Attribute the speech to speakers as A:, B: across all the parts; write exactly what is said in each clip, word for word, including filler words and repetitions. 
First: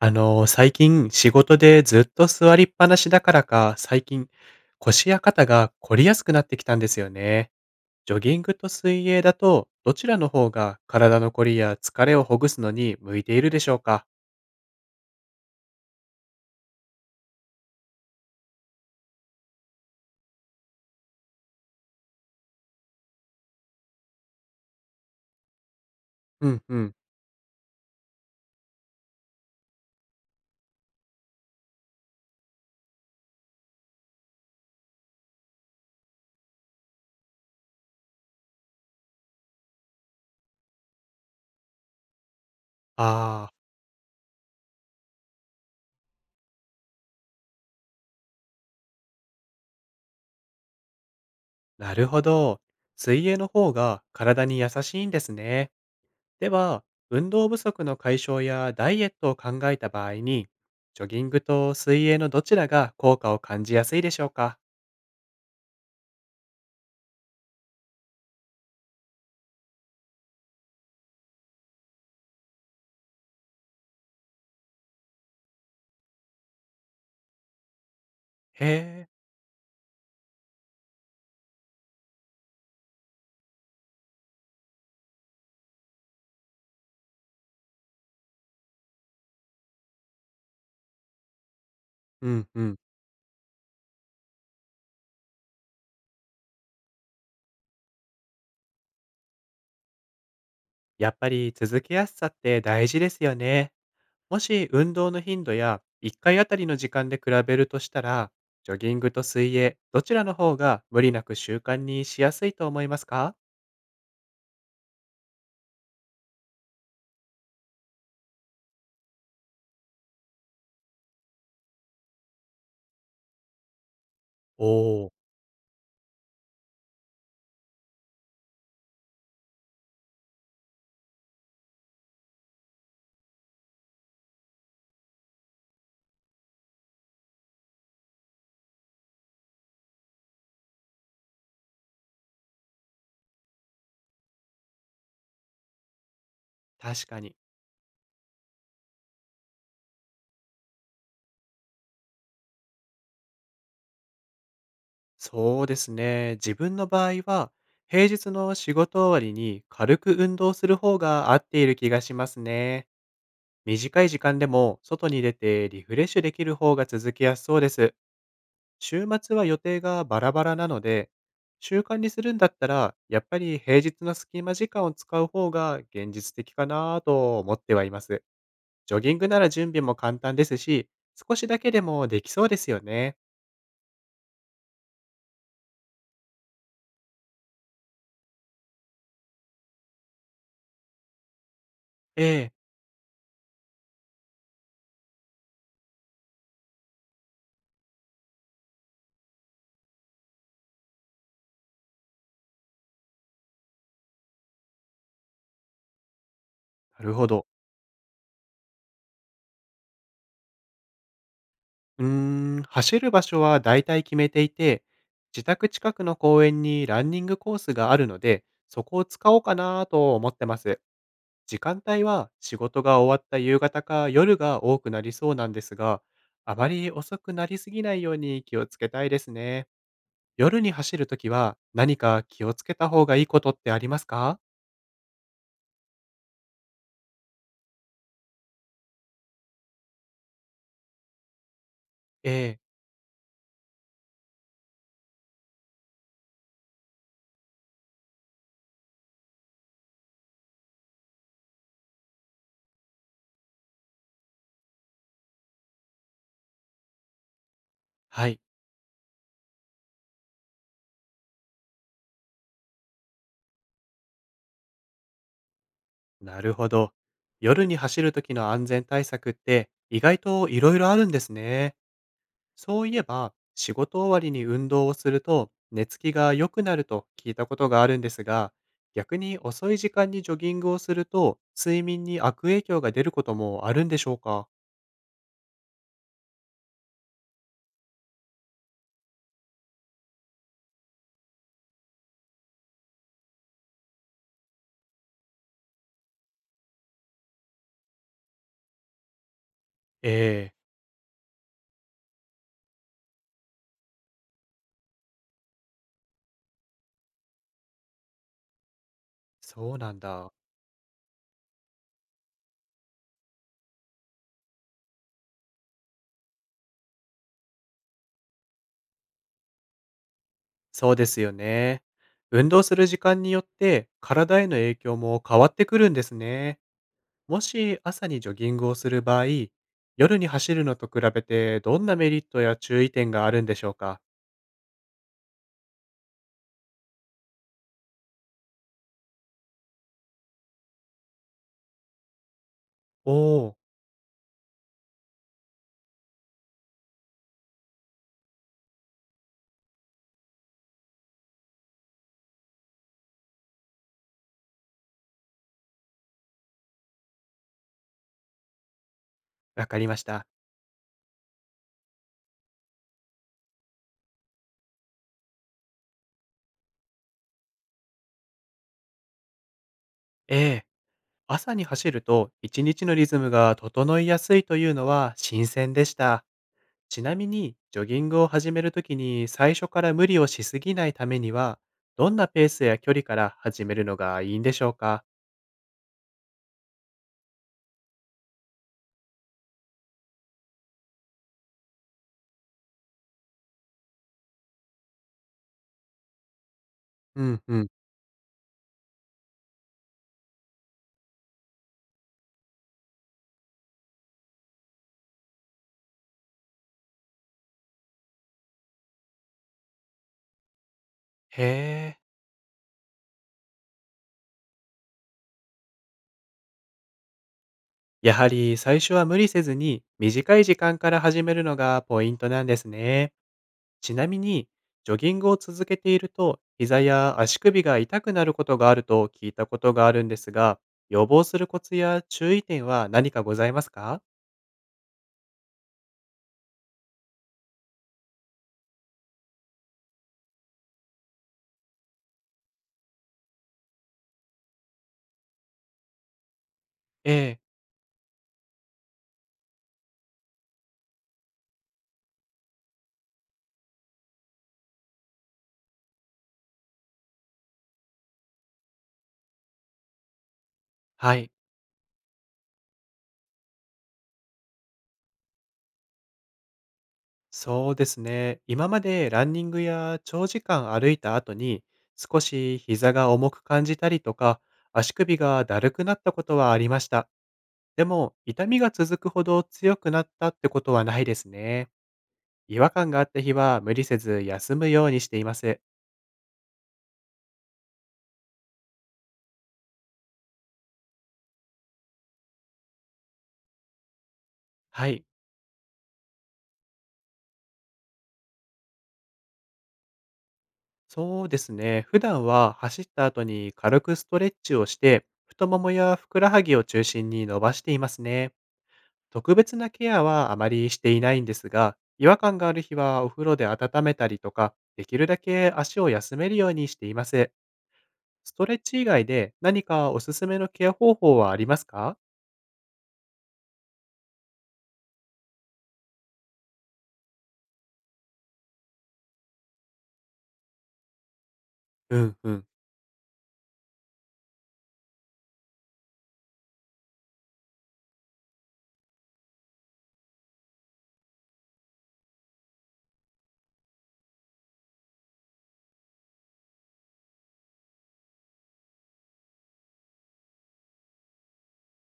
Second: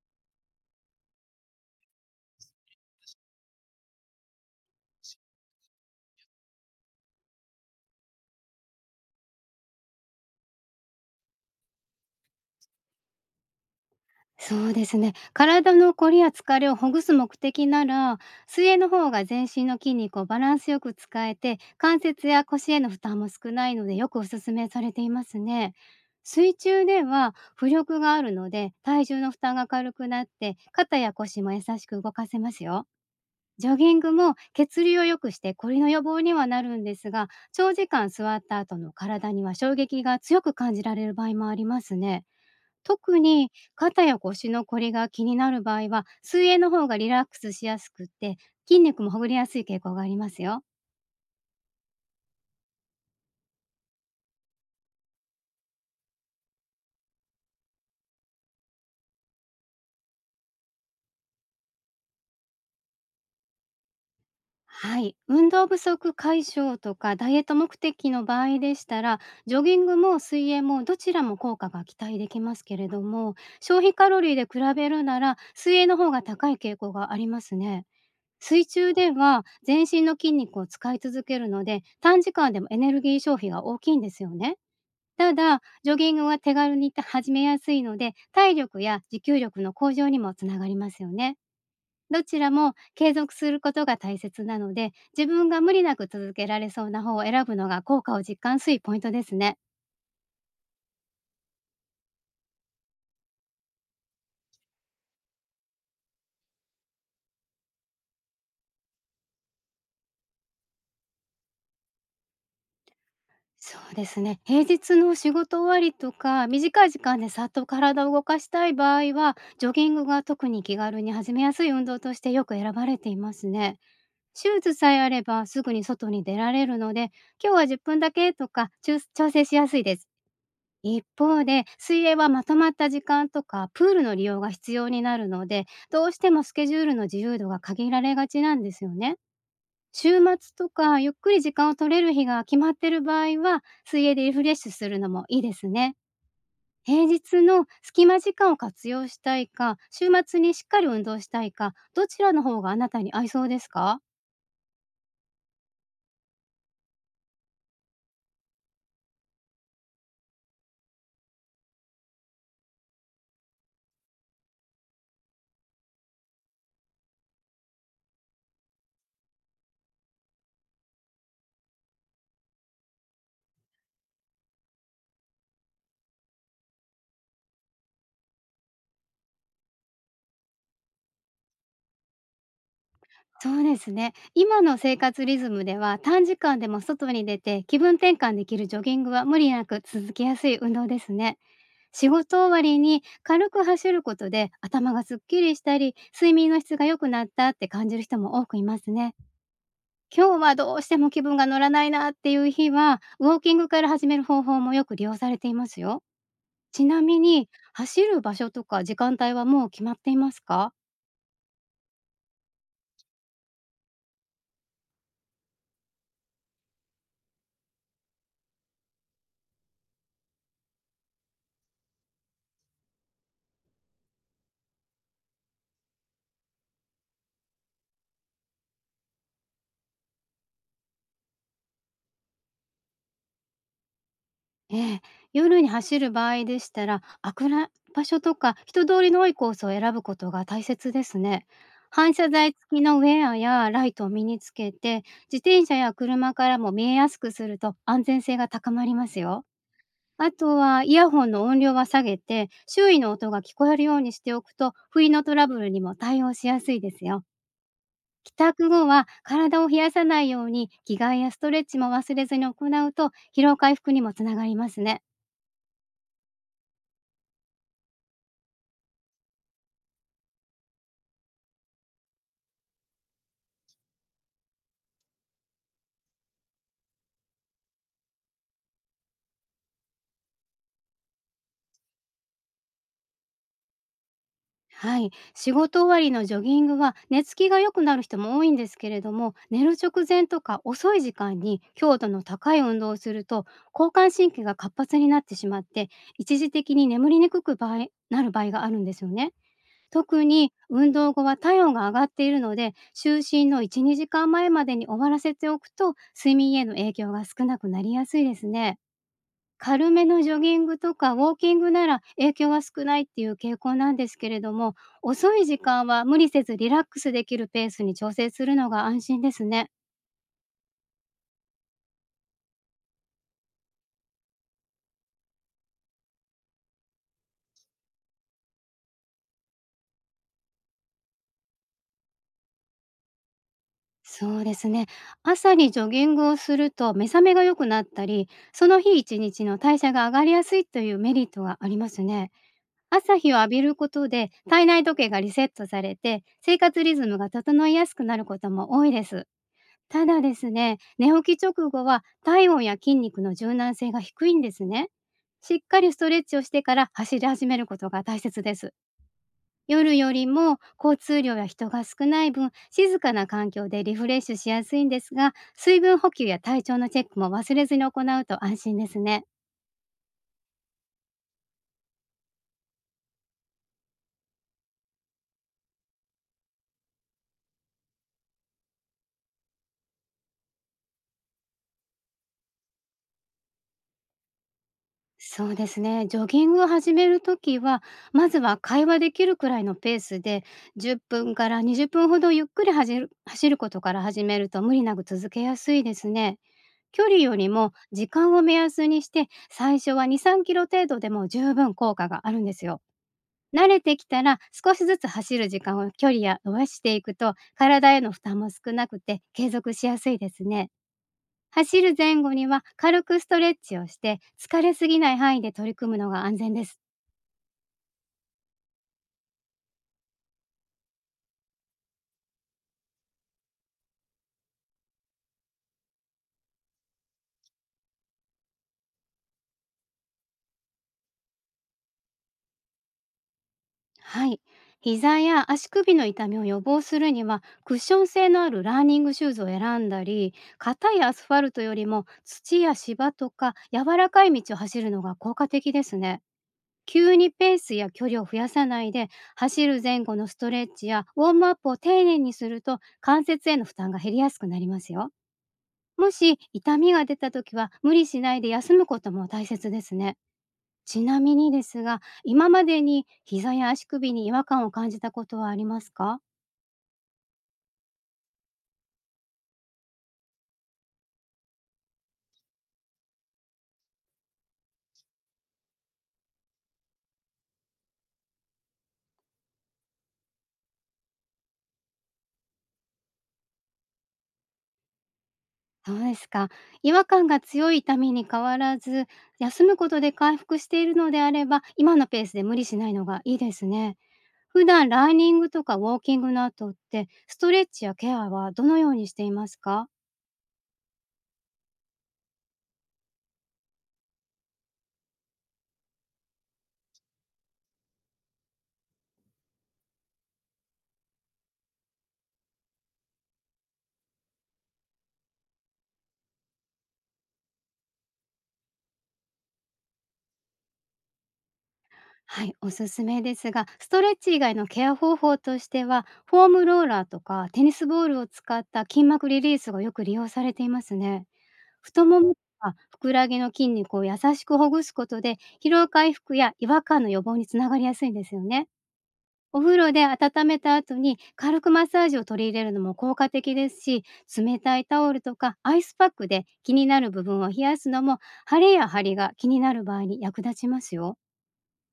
A: あのー、最近仕事でずっと座りっぱなしだからか、最近腰や肩が凝りやすくなってきたんですよね。ジョギングと水泳だと、どちらの方が体の凝りや疲れをほぐすのに向いているでしょうか？
B: そうですね。体のこりや疲れをほぐす目的なら、水泳の方が全身の筋肉をバランスよく使えて、関節や腰への負担も少ないので、よくおすすめされていますね。
A: う
B: 水
A: んう
B: 中
A: ん。
B: では浮力があるので、体重の負担が軽くなって、肩や腰も優しく動かせますよ。ジョギングも血流を良くしてこりの予防にはなるんですが、長時間座った後の体には衝撃が強く感じられる場合もありますね。特に
A: ああ、
B: 肩や腰のこりが気になる場合は、水泳の方がリラックスしやすくって、筋肉もほぐれやすい傾向がありますよ。
A: なるほど。水泳の方が体に優しいんですね。では、運動不足の解消やダイエットを考えた場合に、ジョギングと水泳のどちらが効果を感じやすいでしょうか？
B: はい。運動不足解消とかダイエット目的の場合でしたら、ジョギングも水泳もどちらも効果が期待できますけれども、消費カロリーで比べるなら水泳の方が高い傾向がありますね。
A: へ
B: 水中
A: え。
B: では全身の筋肉を使い続けるので、短時間でもエネルギー消費が大きいんですよね。ただ、ジョギングは手軽に始めやすいので、体力や持久力の向上にもつながりますよね。ど
A: う
B: ち
A: ん
B: ら
A: う
B: も
A: ん。
B: 継続することが大切なので、自分が無理なく続けられそうな方を選ぶのが効果を実感するポイントですね。
A: やっぱり続けやすさって大事ですよね。もし運動の頻度やいっかいあたりの時間で比べるとしたら、ジョギングと水泳、どちらの方が無理なく習慣にしやすいと思いますか？
B: そうですね。平日の仕事終わりとか、短い時間でさっと体を動かしたい場合は、ジョギングが特に気軽に始めやすい運動としてよく選ばれていますね。シュー
A: お
B: ズさえ
A: お
B: あ
A: ー、
B: ればすぐに外に出られるので、今日はじゅっぷんだけとか、ちゅう調整しやすいです。一方で、水泳はまとまった時間とか、プールの利用が必要になるので、どうしてもスケジュールの自由度が限られがちなんですよね。週末とか、ゆっくり時間を取れる日が決まってる場合は、水泳でリフレッシュするのもいいですね。平
A: 確かに。
B: 日の隙間時間を活用したいか、週末にしっかり運動したいか、どちらの方があなたに合いそうですか？
A: そうですね。自分の場合は、平日の仕事終わりに軽く運動する方が合っている気がしますね。短い時間でも外に出てリフレッシュできる方が続きやすそうです。週末は予定がバラバラなので、習慣にするんだったら、やっぱり平日の隙間時間を使う方が現実的かなぁと思ってはいます。ジョギングなら準備も簡単ですし、少しだけでもできそうですよね。
B: そうですね。今の生活リズムでは、短時間でも外に出て気分転換できるジョギングは無理なく続きやすい運動ですね。仕
A: え
B: 事終
A: え、
B: わりに軽く走ることで頭がすっきりしたり、睡眠の質が良くなったって感じる人も多くいますね。今日はどうしても気分が乗らないなっていう日は、ウォーキングから始める方法もよく利用されていますよ。ちな
A: なる
B: み
A: ほど。
B: に、走る場所とか時間帯はもう決まっていますか？
A: うーん、走る場所はだいたい決めていて、自宅近くの公園にランニングコースがあるので、そこを使おうかなぁと思ってます。時間帯は仕事が終わった夕方か夜が多くなりそうなんですが、あまり遅くなりすぎないように気をつけたいですね。夜に走るときは何か気をつけた方がいいことってありますか？
B: ええ、夜に走る場合でしたら、暗い場所とか人通りの多いコースを選ぶことが大切ですね。反射
A: え
B: 材
A: え、
B: 付きのウェアやライトを身につけて、自転車や車からも見えやすくすると安全性が高まりますよ。あとはイヤホンの音量は下げて、周囲の音が聞こえるようにしておくと、不意のトラブルにも対応しやすいですよ。
A: は
B: 帰
A: い、
B: 宅後は体を冷やさないように着替えやストレッチも忘れずに行うと疲労回復にもつながりますね。
A: なるほど。夜に走るときの安全対策って意外といろいろあるんですね。そういえば、仕事終わりに運動をすると、寝つきが良くなると聞いたことがあるんですが、逆に遅い時間にジョギングをすると、睡眠に悪影響が出ることもあるんでしょうか？
B: はい、仕事終わりのジョギングは寝つきが良くなる人も多いんですけれども、寝る直前とか遅い時間に強度の高い運動をすると、交感神経が活発になってしまって、一時的に眠りにくく場合なる場合があるんですよね。
A: え
B: 特に
A: え、
B: 運動後は体温が上がっているので、就寝のいち、2時間前まえまでに終わらせておくと、睡眠への影響が少なくなりやすいですね。
A: そう
B: 軽
A: なん
B: めのジ
A: だ。
B: ョギングとかウォーキングなら影響は少ないっていう傾向なんですけれども、遅い時間は無理せずリラックスできるペースに調整するのが安心ですね。
A: そうですよね。運動する時間によって、体への影響も変わってくるんですね。もし朝にジョギングをする場合、夜に走るのと比べて、どんなメリットや注意点があるんでしょうか？
B: そうですね。朝にジョギングをすると目覚めが良くなったり、その日一日の代謝が上がりやすいというメリットがありますね。
A: お
B: 朝日を
A: お
B: 浴
A: ー、
B: びることで体内時計がリセットされて、生活リズムが整いやすくなることも多いです。ただですね、寝起き直後は体温や筋肉の柔軟性が低いんですね。しっかりストレッチをしてから走り始めることが大切です。
A: わかり
B: 夜
A: まし
B: よ
A: た。
B: りも交通量や人が少ない分、静かな環境でリフレッシュしやすいんですが、水分補給や体調のチェックも忘れずに行うと安心ですね。
A: ええ、朝に走ると一日のリズムが整いやすいというのは新鮮でした。ちなみにジョギングを始めるときに最初から無理をしすぎないためにはどんなペースや距離から始めるのがいいんでしょうか？
B: そうですね。ジョギングを始めるときは、まずは会話できるくらいのペースで、じゅっぷんからにじゅっぷんほどゆっくり走る走ることから始めると無理なく続けやすいですね。距離
A: う
B: よ
A: ん
B: り
A: うん。
B: も時間を目安にして、最初はに、さんキロ程度でも十分効果があるんですよ。慣れてきたら少しずつ走る時間を距離や伸ばしていくと体への負担も少なくて継続しやすいですね。走る
A: へえ。
B: 前後には軽くストレッチをして、疲れすぎない範囲で取り組むのが安全です。
A: やはり最初は無理せずに短い時間から始めるのがポイントなんですね。ちなみに、ジョギングを続けていると、膝や足首が痛くなることがあると聞いたことがあるんですが、予防するコツや注意点は何かございますか？
B: はい。膝や足首の痛みを予防するには、クッション性のあるランニングシューズを選んだり、硬いアスファルトよりも土や芝とか柔らかい道を走るのが効果的ですね。
A: え
B: 急に
A: え、
B: ペースや距離を増やさないで、走る前後のストレッチやウォームアップを丁寧にすると関節への負担が減りやすくなりますよ。もし痛みが出た時は無理しないで休むことも大切ですね。ち
A: は
B: な
A: い。
B: みにですが、今までに膝や足首に違和感を感じたことはありますか？
A: そうですね。今までランニングや長時間歩いた後に、少し膝が重く感じたりとか、足首がだるくなったことはありました。でも、痛みが続くほど強くなったってことはないですね。違和感があった日は無理せず休むようにしています。
B: そうですか。違和感が強い痛みに変わらず、休むことで回復しているのであれば、今のペースで無理しないのがいいですね。普
A: は
B: 段
A: い。
B: ランニングとかウォーキングの後って、ストレッチやケアはどのようにしていますか？
A: そうですね。普段は走った後に軽くストレッチをして、太ももやふくらはぎを中心に伸ばしていますね。特別なケアはあまりしていないんですが、違和感がある日はお風呂で温めたりとか、できるだけ足を休めるようにしています。ストレッチ以外で何かおすすめのケア方法はありますか？
B: はい、おすすめですが、ストレッチ以外のケア方法としては、フォームローラーとかテニスボールを使った筋膜リリースがよく利用されていますね。
A: う
B: 太
A: ん
B: もも
A: う
B: と
A: ん。
B: かふくらはぎの筋肉を優しくほぐすことで、疲労回復や違和感の予防につながりやすいんですよね。お風呂で温めた後に軽くマッサージを取り入れるのも効果的ですし、冷たいタオルとかアイスパックで気になる部分を冷やすのも、腫れや張りが気になる場合に役立ちますよ。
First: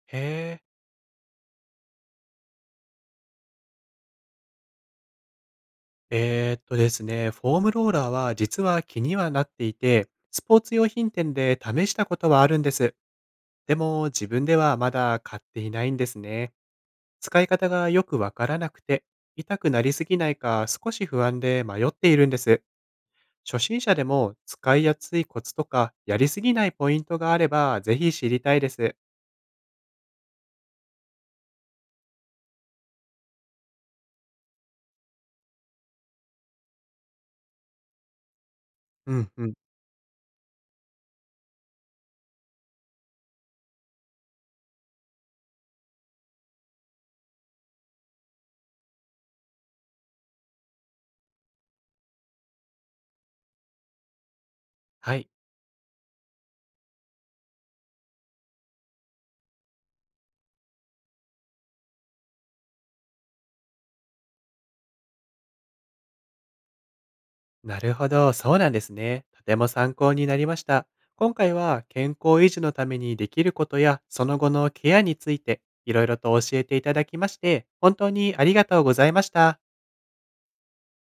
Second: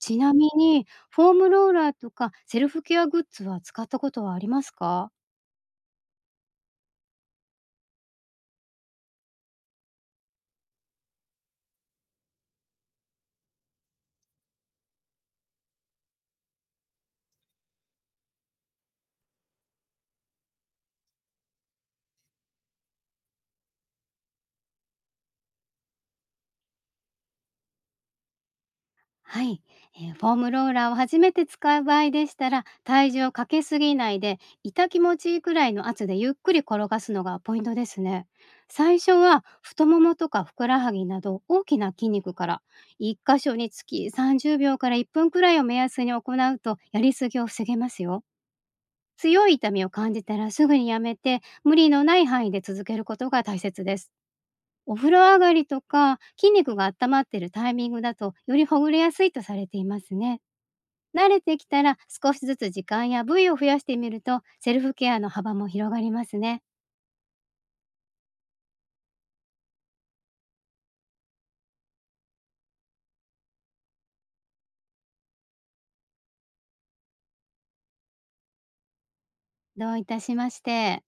B: ちなみ
A: へえ。
B: に、フォームローラーとかセルフケアグッズは使ったことはありますか？
A: えーっとですね、フォームローラーは実は気にはなっていて、スポーツ用品店で試したことはあるんです。でも自分ではまだ買っていないんですね。使い方がよくわからなくて、痛くなりすぎないか少し不安で迷っているんです。初心者でも使いやすいコツとか、やりすぎないポイントがあればぜひ知りたいです。
B: はい、えーフォームローラーを初めて使う場合でしたら、体重をかけすぎないで痛気持ちいいくらいの圧でゆっくり転がすのがポイントですね。最初
A: うん
B: は
A: うん。
B: 太ももとかふくらはぎなど大きな筋肉から、いっ箇所につきさんじゅうびょうからいっぷんくらいを目安に行うとやりすぎを防げますよ。強い痛みを感じたらすぐにやめて、無理のない範囲で続けることが大切です。お風
A: は
B: 呂
A: い。
B: 上がりとか、筋肉が温まっているタイミングだと、よりほぐれやすいとされていますね。慣れてきたら、少しずつ時間や部位を増やしてみると、セルフケアの幅も広がりますね。
A: なるほど。そうなんですね。とても参考になりました。今回は健康維持のためにできることや、その後のケアについて、いろいろと教えていただきまして、本当にありがとうございました。
B: どういたしまして。